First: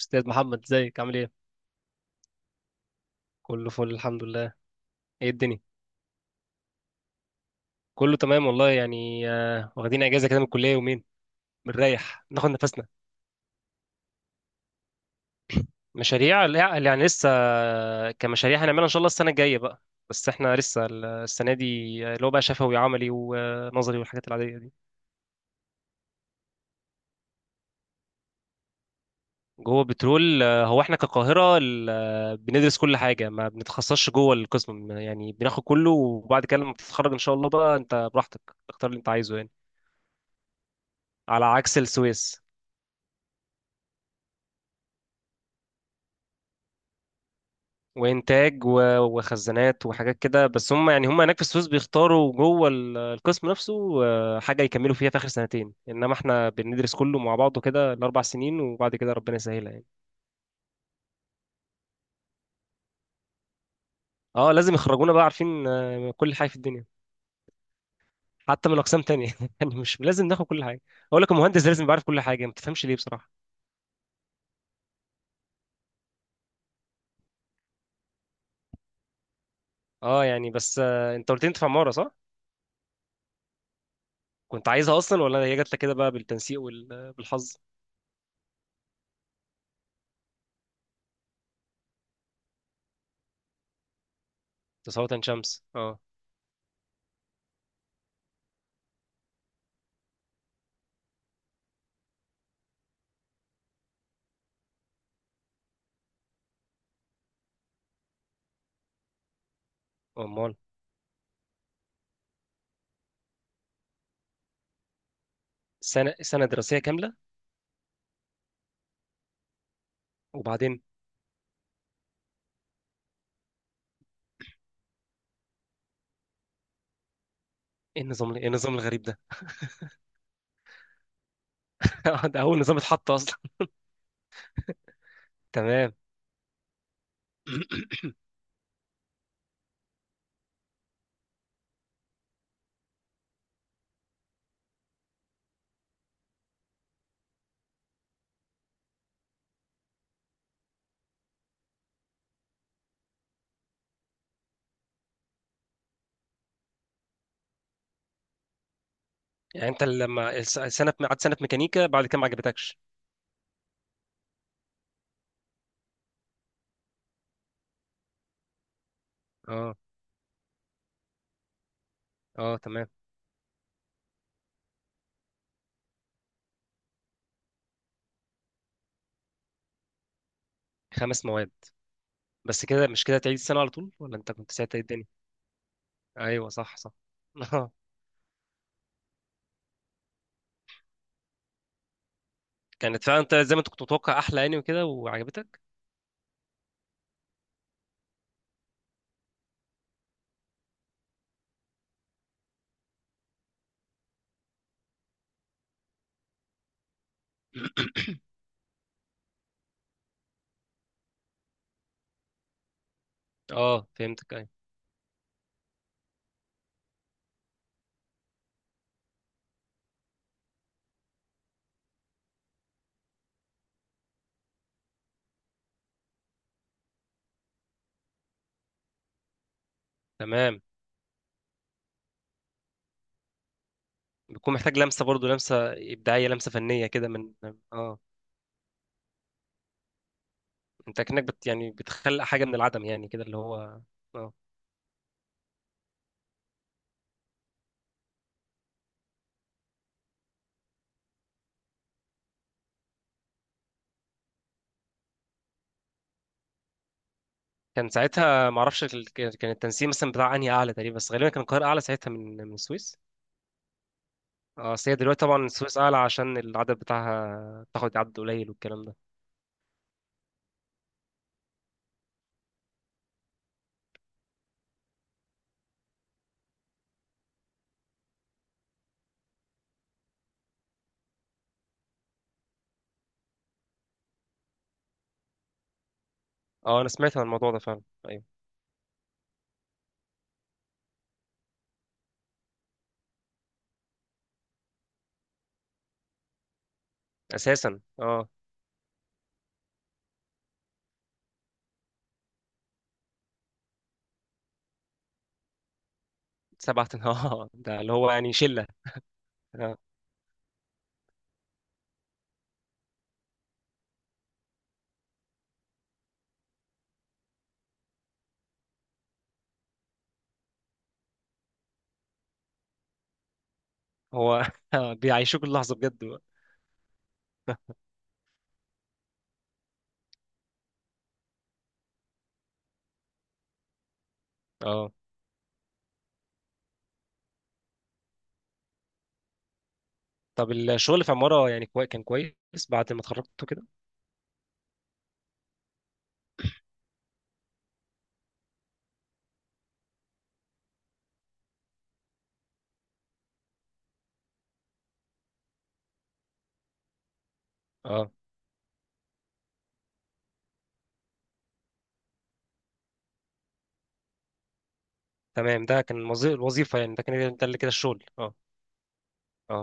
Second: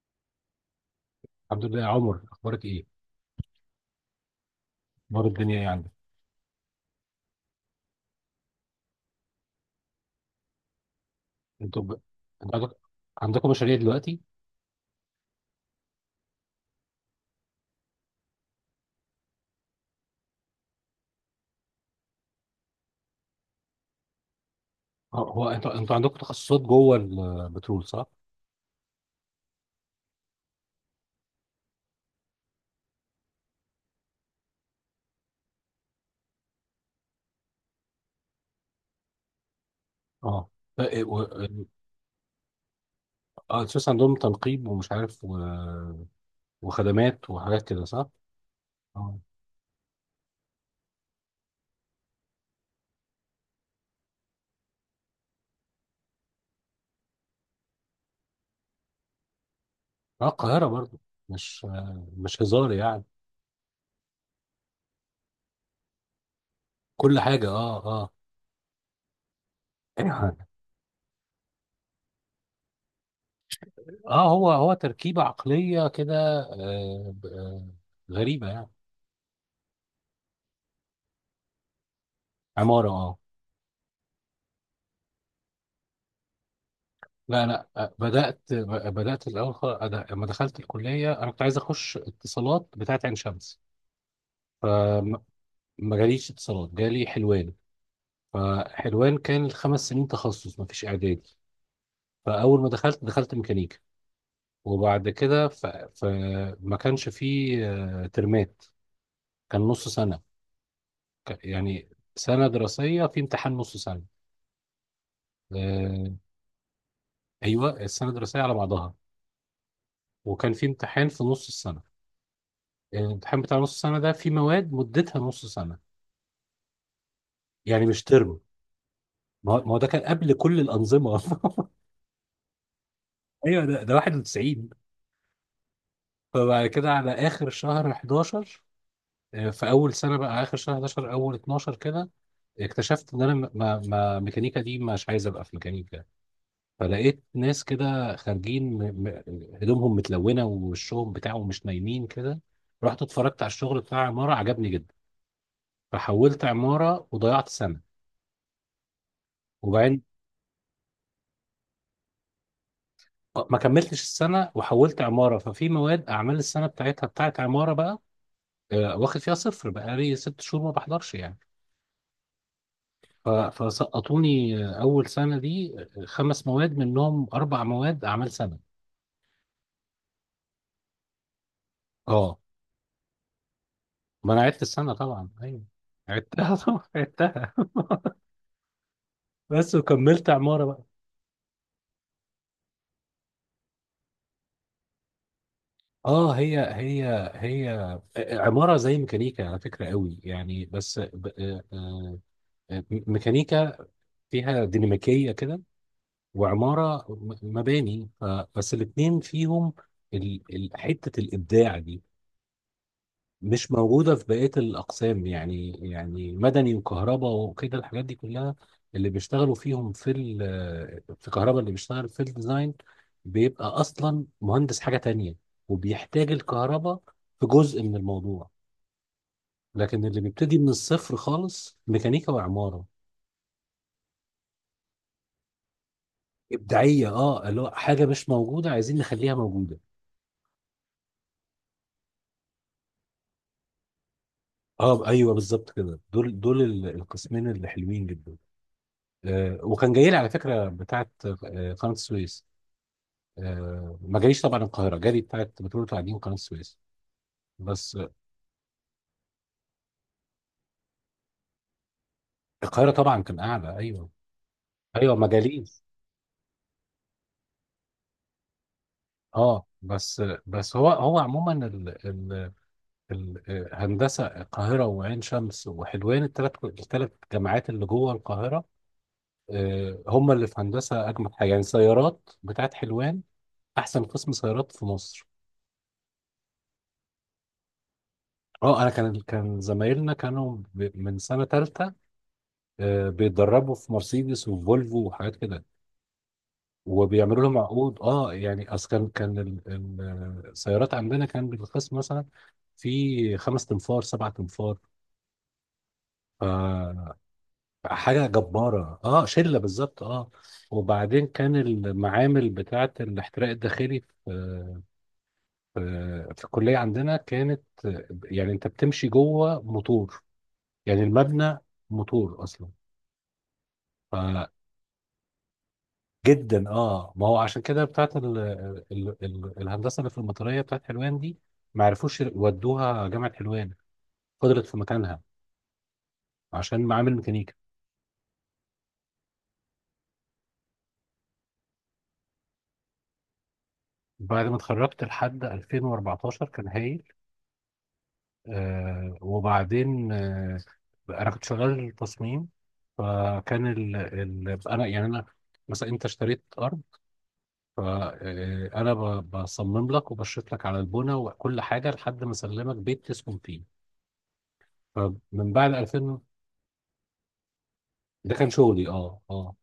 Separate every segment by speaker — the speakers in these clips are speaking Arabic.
Speaker 1: استاذ محمد، ازيك؟ عامل ايه؟
Speaker 2: الحمد لله يا عمر، اخبارك ايه؟
Speaker 1: كله فل، الحمد لله.
Speaker 2: اخبار
Speaker 1: ايه الدنيا؟
Speaker 2: الدنيا ايه عندك؟
Speaker 1: كله تمام والله، يعني واخدين اجازه كده من الكليه يومين،
Speaker 2: انتوا ب...
Speaker 1: بنريح ناخد
Speaker 2: انتوا عندك...
Speaker 1: نفسنا.
Speaker 2: عندكم مشاريع دلوقتي؟
Speaker 1: مشاريع لا، يعني لسه كمشاريع هنعملها ان شاء الله السنه الجايه بقى. بس احنا لسه السنه دي اللي هو بقى شفوي وعملي ونظري والحاجات العاديه دي.
Speaker 2: اه هو انتوا عندكم تخصصات جوه البترول، صح؟
Speaker 1: جوه بترول هو احنا كقاهره بندرس كل حاجه، ما بنتخصصش جوه القسم يعني، بناخد كله وبعد كده لما بتتخرج ان شاء الله بقى انت براحتك تختار اللي انت عايزه يعني.
Speaker 2: اه ف- و...
Speaker 1: على عكس السويس.
Speaker 2: اه، اساس عندهم تنقيب ومش عارف وخدمات وحاجات كده، صح؟
Speaker 1: وانتاج
Speaker 2: اه
Speaker 1: وخزانات وحاجات كده، بس هم يعني هم هناك في السويس بيختاروا جوه القسم نفسه حاجه يكملوا فيها في اخر سنتين، انما احنا بندرس كله مع بعضه كده الاربع سنين، وبعد كده ربنا يسهلها يعني.
Speaker 2: اه، القاهره برضو، مش هزار يعني.
Speaker 1: اه، لازم يخرجونا بقى عارفين كل حاجه في الدنيا،
Speaker 2: كل حاجه، اه اه.
Speaker 1: حتى من اقسام تانية يعني مش لازم ناخد كل حاجه. اقول لك، المهندس لازم يبقى عارف كل حاجه، ما تفهمش ليه بصراحه.
Speaker 2: اه، هو تركيبه عقليه كده، آه... ب- آه، غريبه يعني.
Speaker 1: اه يعني، بس انت قلت لي انت في عماره، صح؟
Speaker 2: عماره، اه.
Speaker 1: كنت عايزها اصلا ولا هي جات لك كده بقى بالتنسيق
Speaker 2: لا
Speaker 1: وبالحظ؟
Speaker 2: انا بدات بدات الاول خالص، أنا لما دخلت الكليه انا كنت عايز اخش اتصالات بتاعت عين شمس،
Speaker 1: تساوي عين
Speaker 2: فما
Speaker 1: شمس، اه.
Speaker 2: جاليش اتصالات، جالي حلوان. فحلوان كان الخمس سنين تخصص، ما فيش اعدادي. فاول ما دخلت، دخلت ميكانيكا. وبعد كده فما كانش فيه ترمات، كان نص سنه.
Speaker 1: امال.
Speaker 2: ك- يعني سنه دراسيه في امتحان نص سنه. آه،
Speaker 1: سنه دراسيه كامله.
Speaker 2: ايوه، السنه الدراسيه على بعضها، وكان في
Speaker 1: وبعدين؟
Speaker 2: امتحان في نص السنه. الامتحان بتاع نص السنة ده في مواد مدتها نص سنة، يعني مش تربو.
Speaker 1: ايه النظام الغريب ده؟
Speaker 2: ما هو ده كان قبل كل الأنظمة.
Speaker 1: ده اول نظام اتحط اصلا.
Speaker 2: ايوه، ده 91.
Speaker 1: تمام.
Speaker 2: فبعد كده على آخر شهر 11، في أول سنة بقى آخر شهر 11 أول 12 كده، اكتشفت ان انا م- ما ما ميكانيكا دي، مش عايز ابقى في ميكانيكا. فلقيت ناس كده خارجين هدومهم متلونه ووشهم بتاعهم مش نايمين كده، رحت اتفرجت على الشغل بتاع عماره، عجبني جدا. فحولت عماره وضيعت سنه.
Speaker 1: يعني انت
Speaker 2: وبعدين،
Speaker 1: لما سنه قعدت سنه في ميكانيكا بعد كده ما عجبتكش؟
Speaker 2: ما كملتش السنة وحولت عمارة، ففي مواد أعمال السنة بتاعتها بتاعت عمارة بقى، واخد فيها صفر،
Speaker 1: اه
Speaker 2: بقالي ست شهور ما بحضرش يعني.
Speaker 1: اه، تمام.
Speaker 2: فسقطوني أول سنة دي خمس مواد، منهم أربع مواد أعمال سنة.
Speaker 1: خمس مواد؟
Speaker 2: أه.
Speaker 1: بس كده؟ مش كده تعيد السنه على طول، ولا
Speaker 2: ما
Speaker 1: انت
Speaker 2: أنا
Speaker 1: كنت
Speaker 2: عدت
Speaker 1: ساعتها ايه
Speaker 2: السنة
Speaker 1: الدنيا؟
Speaker 2: طبعا، أيوه
Speaker 1: ايوه،
Speaker 2: عدتها،
Speaker 1: صح
Speaker 2: طبعا
Speaker 1: صح.
Speaker 2: عدتها.
Speaker 1: اه.
Speaker 2: بس، وكملت عمارة بقى.
Speaker 1: كانت فعلا انت زي ما انت كنت متوقع، احلى يعني وكده وعجبتك؟
Speaker 2: اه، هي عمارة زي ميكانيكا على فكرة قوي يعني، بس ميكانيكا فيها ديناميكية كده، وعمارة مباني. بس الاتنين فيهم حتة الإبداع دي، مش
Speaker 1: اه،
Speaker 2: موجودة في
Speaker 1: فهمتك، ايوه.
Speaker 2: بقية الأقسام يعني، يعني مدني وكهرباء وكده، الحاجات دي كلها. اللي بيشتغلوا فيهم في في كهرباء، اللي بيشتغل في الديزاين بيبقى أصلا مهندس حاجة تانية، وبيحتاج الكهرباء في جزء من الموضوع. لكن اللي بيبتدي
Speaker 1: تمام.
Speaker 2: من الصفر خالص ميكانيكا وعمارة.
Speaker 1: بيكون محتاج لمسه برضو، لمسه ابداعيه، لمسه فنيه
Speaker 2: إبداعية،
Speaker 1: كده من.
Speaker 2: اه، اللي هو
Speaker 1: اه.
Speaker 2: حاجة مش موجودة عايزين نخليها موجودة.
Speaker 1: انت كأنك بت يعني بتخلق حاجه من العدم يعني كده، اللي هو. اه.
Speaker 2: اه ايوه بالظبط كده، دول القسمين اللي حلوين جدا. آه، وكان جاي لي على فكره بتاعه آه قناه السويس. آه، ما جاليش طبعا، القاهره جالي، بتاعه بترول القاعدين قناه السويس،
Speaker 1: كان
Speaker 2: بس آه.
Speaker 1: ساعتها ما اعرفش كان التنسيق مثلا بتاع انهي اعلى تقريبا، بس غالبا كان القاهره اعلى ساعتها من
Speaker 2: القاهره
Speaker 1: السويس.
Speaker 2: طبعا كان اعلى، ايوه.
Speaker 1: اه، بس هي
Speaker 2: ايوه،
Speaker 1: دلوقتي
Speaker 2: ما
Speaker 1: طبعا السويس
Speaker 2: جاليش.
Speaker 1: اعلى عشان العدد بتاعها، بتاخد عدد قليل والكلام ده.
Speaker 2: اه بس آه، بس هو عموما ال ال ال آه، هندسه القاهره وعين شمس وحلوان، الثلاث جامعات اللي جوه القاهره، آه هم اللي في هندسه اجمد حاجه يعني. سيارات بتاعه حلوان، احسن قسم سيارات في مصر.
Speaker 1: اه، انا سمعت عن الموضوع ده فعلا. ايوه.
Speaker 2: اه، انا كان زمايلنا كانوا من سنه ثالثه بيتدربوا في مرسيدس وفولفو وحاجات كده، وبيعملوا لهم
Speaker 1: اساسا،
Speaker 2: عقود،
Speaker 1: اه.
Speaker 2: اه. يعني اصل كان السيارات عندنا كان بالقسم مثلا في خمس تنفار، سبع تنفار.
Speaker 1: سبعة.
Speaker 2: ف-
Speaker 1: اه، ده اللي هو
Speaker 2: حاجه
Speaker 1: يعني شله.
Speaker 2: جباره، اه، شله
Speaker 1: آه.
Speaker 2: بالظبط، اه. وبعدين كان المعامل بتاعه الاحتراق الداخلي في في الكليه عندنا كانت، يعني انت بتمشي جوه موتور، يعني المبنى موتور اصلا.
Speaker 1: هو بيعيشوك اللحظه بجد بقى.
Speaker 2: جدا، اه. ما هو عشان كده بتاعت ال ال ال الهندسه اللي في المطريه بتاعت حلوان دي، ما عرفوش ودوها جامعه حلوان، فضلت في
Speaker 1: اه.
Speaker 2: مكانها عشان معامل ميكانيكا.
Speaker 1: طب الشغل في عماره يعني كان كويس بعد ما اتخرجت كده؟
Speaker 2: بعد ما اتخرجت لحد 2014 كان هايل. آه، وبعدين آه، انا كنت شغال تصميم. فكان ال ال انا يعني انا مثلا انت اشتريت ارض،
Speaker 1: اه،
Speaker 2: فانا بصمم لك وبشرط لك على البنى وكل حاجه لحد ما اسلمك بيت تسكن فيه. فمن
Speaker 1: تمام.
Speaker 2: بعد،
Speaker 1: ده كان الوظيفه يعني، ده كان ده اللي كده الشغل،
Speaker 2: ده
Speaker 1: اه
Speaker 2: كان شغلي اه اه.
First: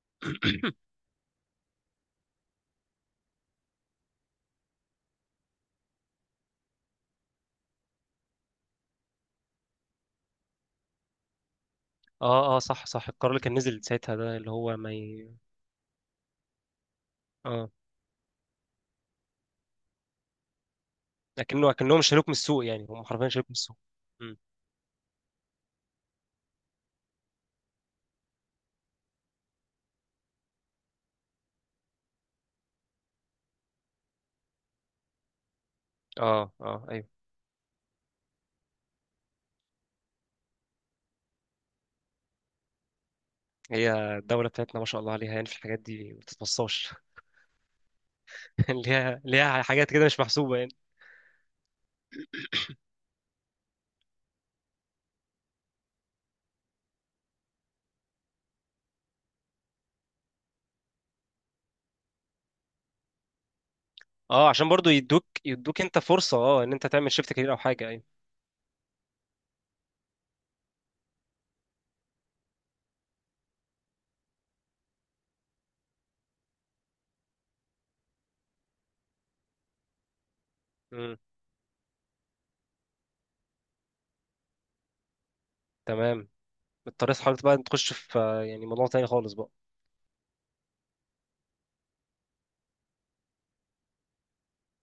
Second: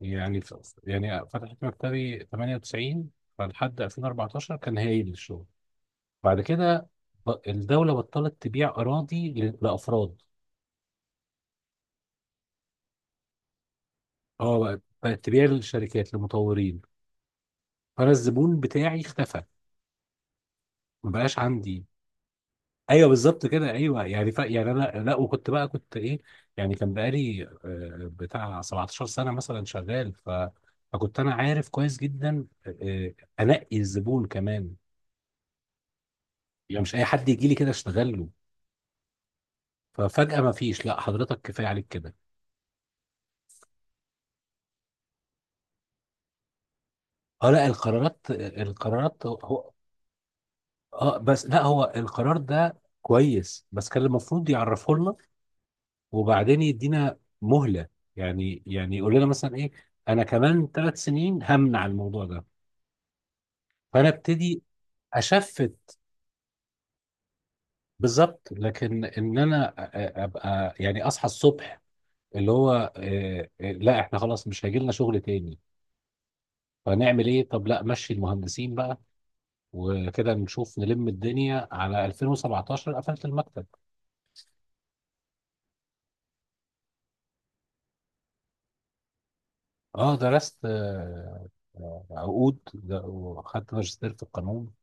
Speaker 2: يعني
Speaker 1: اه
Speaker 2: يعني فتحت مكتبي 98، فلحد 2014 كان هايل الشغل. بعد كده، الدولة بطلت تبيع أراضي لأفراد.
Speaker 1: اه اه، صح صح. القرار اللي كان نزل ساعتها، ده اللي
Speaker 2: اه،
Speaker 1: هو
Speaker 2: بقت
Speaker 1: ما
Speaker 2: بقت
Speaker 1: ي...
Speaker 2: تبيع للشركات، للمطورين.
Speaker 1: اه.
Speaker 2: فأنا الزبون بتاعي اختفى، ما بقاش عندي.
Speaker 1: لكنهم شالوك من السوق، يعني هم
Speaker 2: ايوه،
Speaker 1: حرفيا
Speaker 2: بالظبط
Speaker 1: شالوك من
Speaker 2: كده،
Speaker 1: السوق.
Speaker 2: ايوه. يعني
Speaker 1: مم.
Speaker 2: يعني انا لا، وكنت بقى كنت ايه، يعني كان بقالي بتاع 17 سنة مثلا شغال. فكنت انا عارف كويس جدا، انقي الزبون كمان.
Speaker 1: اه
Speaker 2: يعني
Speaker 1: اه،
Speaker 2: مش اي
Speaker 1: ايوه.
Speaker 2: حد يجي لي كده اشتغل له. ففجأة ما فيش، لا حضرتك كفاية عليك كده.
Speaker 1: هي الدولة بتاعتنا ما شاء الله عليها، يعني في الحاجات دي ما بتتوصاش.
Speaker 2: اه، لا، القرارات القرارات
Speaker 1: ليها
Speaker 2: هو.
Speaker 1: حاجات كده مش محسوبة يعني.
Speaker 2: اه، بس لا هو القرار ده كويس، بس كان المفروض يعرفه لنا وبعدين يدينا مهلة. يعني يقول لنا مثلا ايه، انا كمان ثلاث سنين همنع الموضوع ده، فانا
Speaker 1: اه،
Speaker 2: ابتدي.
Speaker 1: عشان برضو
Speaker 2: اشفت،
Speaker 1: يدوك انت فرصة، اه، ان انت تعمل شيفت كارير او حاجة، ايوه.
Speaker 2: بالظبط. لكن ان انا ابقى يعني اصحى الصبح اللي هو لا احنا خلاص مش هيجي لنا شغل تاني، فنعمل ايه؟ طب لا مشي المهندسين بقى، وكده نشوف نلم
Speaker 1: مم.
Speaker 2: الدنيا. على 2017 قفلت المكتب.
Speaker 1: تمام. اضطريت حضرتك بقى تخش في يعني موضوع تاني خالص بقى؟
Speaker 2: اه درست عقود وخدت ماجستير في القانون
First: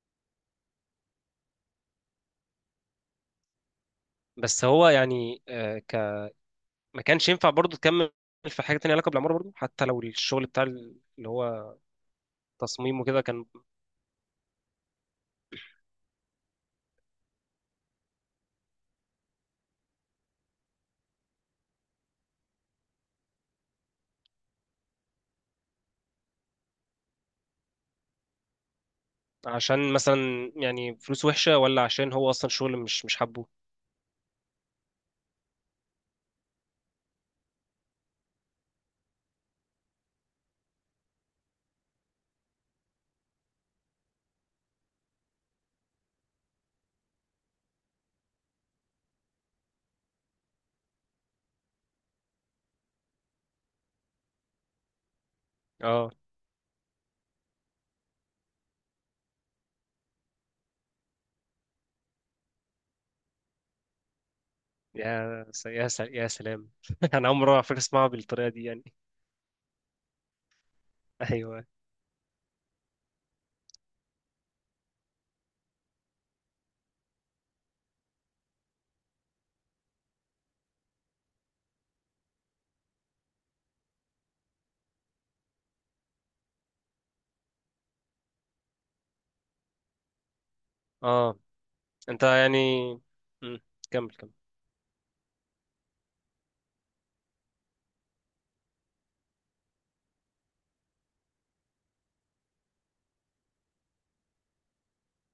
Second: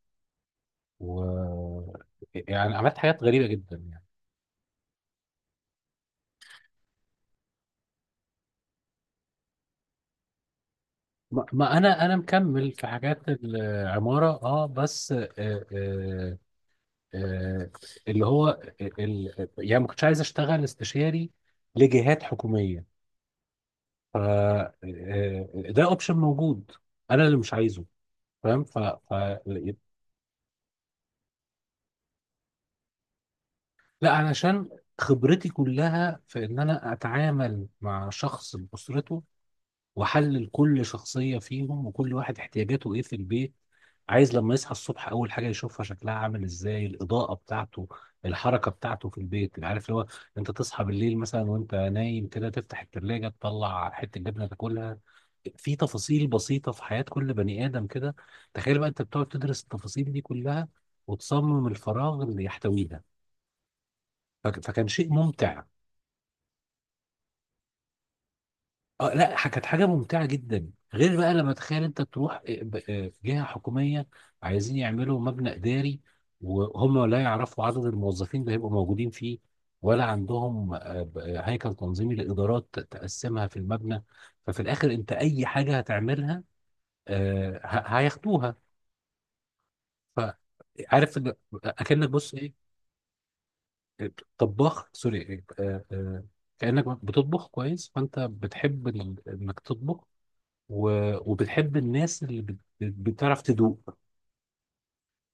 Speaker 2: و، يعني عملت حاجات غريبة جدا يعني.
Speaker 1: بس هو يعني ما كانش ينفع برضو تكمل في حاجة تانية علاقة بالعمارة برضو، حتى لو الشغل بتاع اللي
Speaker 2: ما
Speaker 1: هو
Speaker 2: ما انا انا مكمل في
Speaker 1: تصميم وكده
Speaker 2: حاجات
Speaker 1: كان؟
Speaker 2: العمارة اه، بس آه آه اللي هو، يعني ما كنتش عايز اشتغل استشاري لجهات حكومية. ف ده اوبشن موجود، انا اللي مش عايزه. فاهم؟
Speaker 1: عشان مثلا يعني فلوس وحشة، ولا عشان هو أصلا شغل مش حابه؟
Speaker 2: لا، علشان خبرتي كلها في ان انا اتعامل مع شخص باسرته، واحلل كل شخصيه فيهم، وكل واحد احتياجاته ايه في البيت. عايز لما يصحى الصبح اول حاجه يشوفها شكلها عامل ازاي، الاضاءه بتاعته، الحركه بتاعته في البيت. عارف اللي هو، انت تصحى بالليل مثلا وانت نايم كده، تفتح التلاجة تطلع حته جبنه تاكلها. في
Speaker 1: اه.
Speaker 2: تفاصيل بسيطه في حياه كل بني ادم كده. تخيل بقى انت بتقعد تدرس التفاصيل دي كلها، وتصمم الفراغ اللي يحتويها. فكان شيء ممتع.
Speaker 1: يا سلام. أنا أول مرة على فكرة أسمعها بالطريقة دي يعني.
Speaker 2: اه لا، كانت حاجه ممتعه جدا، غير بقى لما
Speaker 1: أيوه.
Speaker 2: تخيل انت تروح جهه حكوميه عايزين يعملوا مبنى اداري، وهم لا يعرفوا عدد الموظفين اللي هيبقوا موجودين فيه، ولا عندهم هيكل تنظيمي لادارات تقسمها في المبنى. ففي الاخر انت اي حاجه هتعملها هياخدوها. ف- عارف إن،
Speaker 1: اه،
Speaker 2: اكنك
Speaker 1: أنت
Speaker 2: بص
Speaker 1: يعني.
Speaker 2: ايه،
Speaker 1: مم. كمل كمل.
Speaker 2: طباخ سوري، إيه، آه، آه، كانك بتطبخ كويس، فانت بتحب إن انك تطبخ و... وبتحب الناس اللي بتعرف تدوق.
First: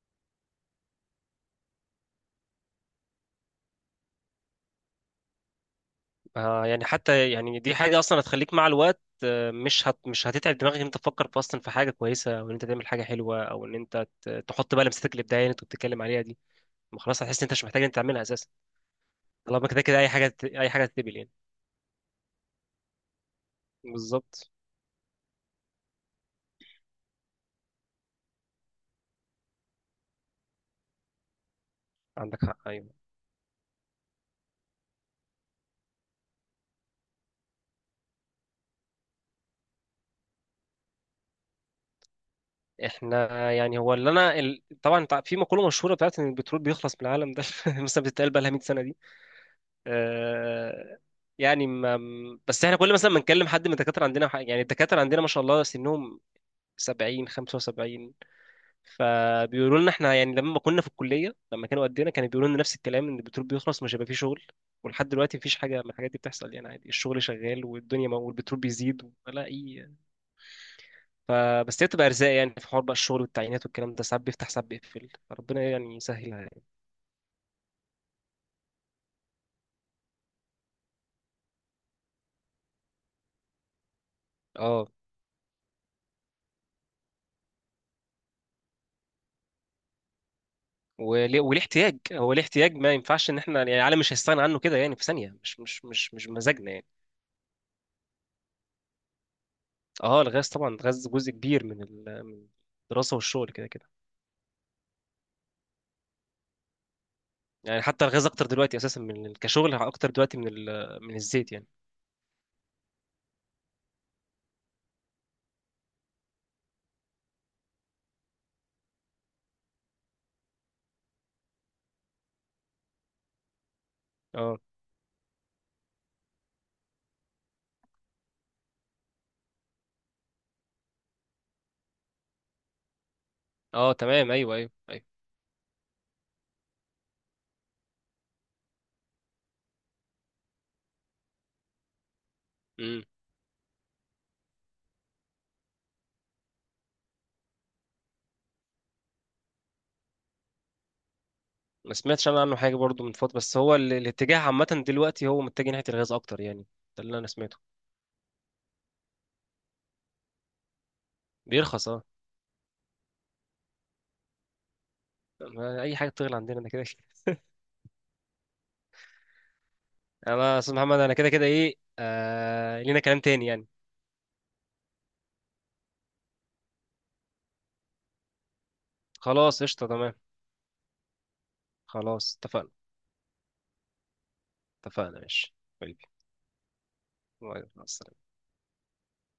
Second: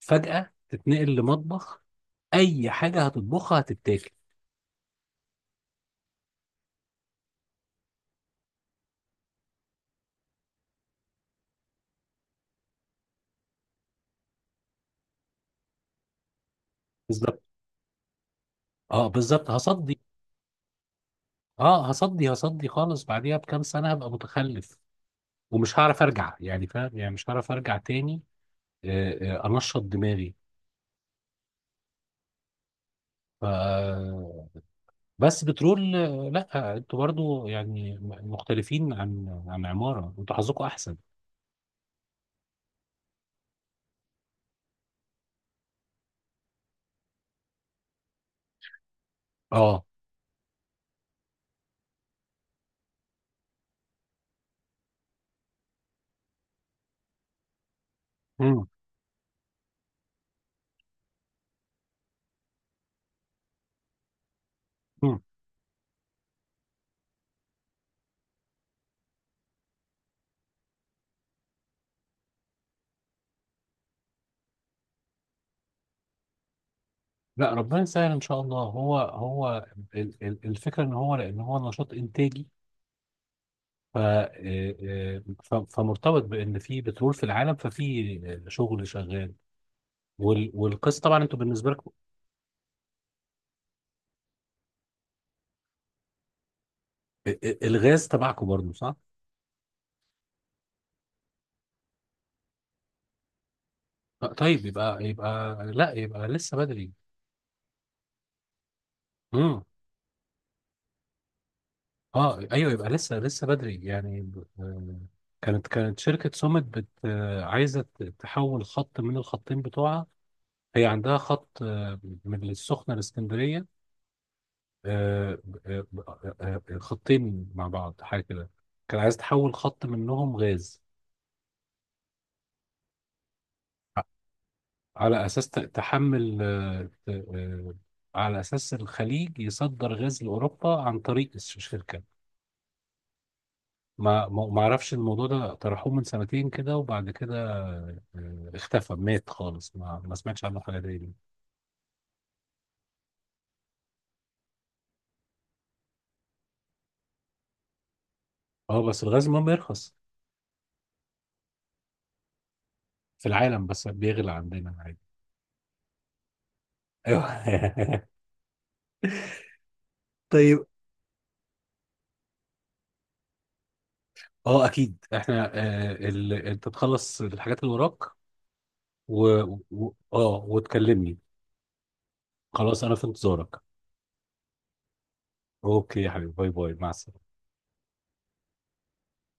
Speaker 2: فجأة تتنقل لمطبخ، أي حاجة هتطبخها هتتاكل.
Speaker 1: آه يعني، حتى يعني دي حاجة أصلا هتخليك مع الوقت مش هتتعب دماغك إن أنت تفكر في أصلا في حاجة كويسة، أو إن أنت تعمل حاجة حلوة، أو إن أنت تحط بقى لمستك الإبداعية اللي أنت بتتكلم عليها دي. ما خلاص، هتحس
Speaker 2: بالظبط،
Speaker 1: إن أنت مش محتاج إن أنت تعملها أساسا،
Speaker 2: اه بالظبط،
Speaker 1: طالما كده كده
Speaker 2: هصدي.
Speaker 1: أي حاجة تتقبل يعني.
Speaker 2: اه، هصدي خالص، بعديها بكام سنة هبقى
Speaker 1: بالظبط.
Speaker 2: متخلف. ومش هعرف أرجع، يعني فاهم يعني، مش هعرف أرجع تاني أنشط دماغي.
Speaker 1: عندك حق، أيوه.
Speaker 2: ف... بس بترول لا انتوا برضو يعني مختلفين عن عن عمارة، انتوا حظكم أحسن.
Speaker 1: احنا يعني هو اللي انا طبعا في مقوله مشهوره بتاعت ان البترول بيخلص من العالم ده، مثلا بتتقال بقى لها 100 سنه دي
Speaker 2: اه.
Speaker 1: آه، يعني ما... بس احنا كل مثلا ما نكلم حد من الدكاتره عندنا يعني الدكاتره عندنا ما شاء الله سنهم 70، 75،
Speaker 2: مم.
Speaker 1: فبيقولوا لنا احنا يعني لما كنا في الكليه لما كانوا قدنا كانوا بيقولوا لنا نفس الكلام ان البترول بيخلص، مش هيبقى فيه شغل، ولحد
Speaker 2: مم.
Speaker 1: دلوقتي مفيش حاجه من الحاجات دي بتحصل يعني. عادي الشغل شغال، والدنيا والبترول بيزيد ولا اي. فبس هي بتبقى ارزاق يعني، في حوار بقى الشغل والتعيينات والكلام ده ساعات بيفتح ساعات بيقفل، ربنا يعني يسهلها يعني.
Speaker 2: لا ربنا يسهل ان شاء الله. الفكره ان هو، لان هو نشاط انتاجي. ف آه،
Speaker 1: اه.
Speaker 2: آه، ف- فمرتبط بان في بترول في العالم، ففي شغل شغال. والقصه طبعا انتوا
Speaker 1: وليه
Speaker 2: بالنسبه لكم
Speaker 1: احتياج، هو ليه احتياج؟ ما ينفعش ان احنا يعني العالم مش هيستغنى عنه كده يعني في ثانيه، مش بمزاجنا يعني.
Speaker 2: الغاز تبعكم برضه، صح؟
Speaker 1: اه، الغاز طبعا الغاز جزء كبير من من الدراسه والشغل كده كده.
Speaker 2: طيب، يبقى يبقى، لا يبقى لسه بدري.
Speaker 1: يعني حتى الغاز اكتر دلوقتي اساسا من
Speaker 2: امم.
Speaker 1: كشغل، اكتر دلوقتي من من الزيت يعني.
Speaker 2: اه ايوه، يبقى لسه بدري يعني. كانت شركه سوميت بت آه، عايزه تحول خط من الخطين بتوعها. هي عندها خط من السخنه لاسكندريه
Speaker 1: اه
Speaker 2: آه، آه، خطين مع بعض حاجه كده. كان عايز تحول خط منهم غاز،
Speaker 1: اه، تمام. ايوه ايوه ايوه.
Speaker 2: على اساس تحمل على اساس الخليج يصدر غاز لاوروبا عن طريق الشركه.
Speaker 1: امم.
Speaker 2: ما اعرفش، الموضوع ده طرحوه من سنتين كده، وبعد كده اختفى مات خالص، ما سمعتش عنه حاجه تاني.
Speaker 1: ما سمعتش انا عنه حاجه برضو من فتره، بس هو الاتجاه عامه دلوقتي هو متجه ناحيه الغاز اكتر يعني، ده اللي انا سمعته.
Speaker 2: اه، بس الغاز المهم يرخص
Speaker 1: بيرخص، اه.
Speaker 2: في العالم، بس بيغلى عندنا عادي.
Speaker 1: ما اي حاجه بتغلى عندنا، انا كده كده.
Speaker 2: ايوه.
Speaker 1: انا استاذ محمد، انا كده كده ايه لينا كلام تاني يعني.
Speaker 2: اه اكيد احنا انت تخلص الحاجات اللي وراك و...
Speaker 1: خلاص، قشطه، تمام.
Speaker 2: اه وتكلمني.
Speaker 1: خلاص اتفقنا.
Speaker 2: خلاص، انا في انتظارك.
Speaker 1: اتفقنا، ماشي.
Speaker 2: اوكي
Speaker 1: حبيبي،
Speaker 2: يا حبيبي، باي باي، مع السلامه.
Speaker 1: مع السلامة.